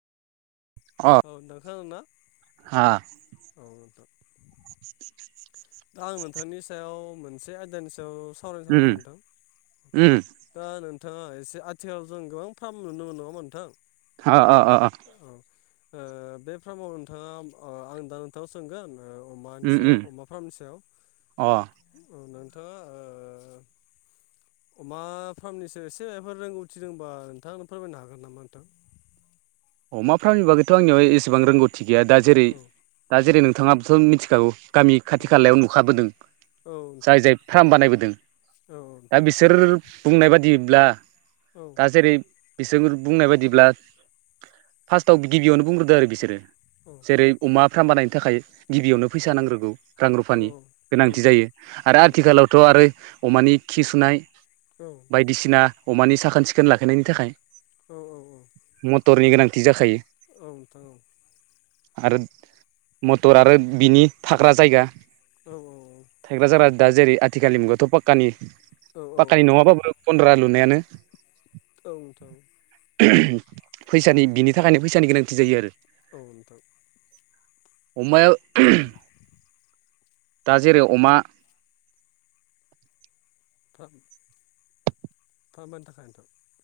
अ औ नोंथांङानो ना हा औ नोंथां। दा आं नोंथांनि सायाव मोनसे आयदानि सायाव सावरायनो उम सानदोंमोन उम नोंथां। दा नोंथाङा एसे आथिखालाव जों गोबां फार्म नुनो मोनो नङा ओनबा नोंथां। [unintelligible] औ ओ बे फार्माव नोंथाङा ओ आं दा नोंथाङाव सोंगोन। ओ मानि उम सायाव उम अमा फार्मनि सायाव अ नोंथाङा ओ अमा फार्मनिसो एसेफोर रोंगौथि दंबा नोंथांङा फोरमायनो हागोन नामा नोंथां। अमा फार्मनि बागैथ' आंनियावाय एसेबां रोंगौथि गैया दा जेरै औ दा औ जेरै नोंथाङाबोथ' मिथिखागौ, गामि औ खाथि खालायाव नुखाबोदों औ नोंथां जाय जाय फार्म बानायबोदों। औ दा नोंथां बिसोर बुंनाय बादिब्ला। औ दा जेरै बिसोर बुंनाय बायदिब्ला फार्स्टआव गिबियावनो बुंग्रोदो आरो बिसोरो जेरै अमा फार्म बानायनो थाखाय गिबियावनो औ औ फैसा नांग्रोगौ रां रुफानि औ गोनांथि नोंथां जायो आरो आथिखालावथ थ' आरो अमानि खि सुनाय औ बायदिसिना अमानि साखोन सिखोन लाखिनायनि थाखाय औ औ औ। टरनि गोनांथि जाखायो। औ नोंथां औ आरो मटर आरो बिनि थाग्रा जायगा औ औ औ। थायग्रा जारा दा जेरै आथिखालनि मुगायावाथ' पाक्कानि औ औ पाखकानि नोंथां नङाबाबो गन्द्रा लुनायानो। औ नोंथां। फैसानि बिनि थाखायनो फैसानि गोनांथि जायो आरो। औ नोंथां। अमाया दा जेरै अमा फार्म फार्मानि थाखाय नोंथां।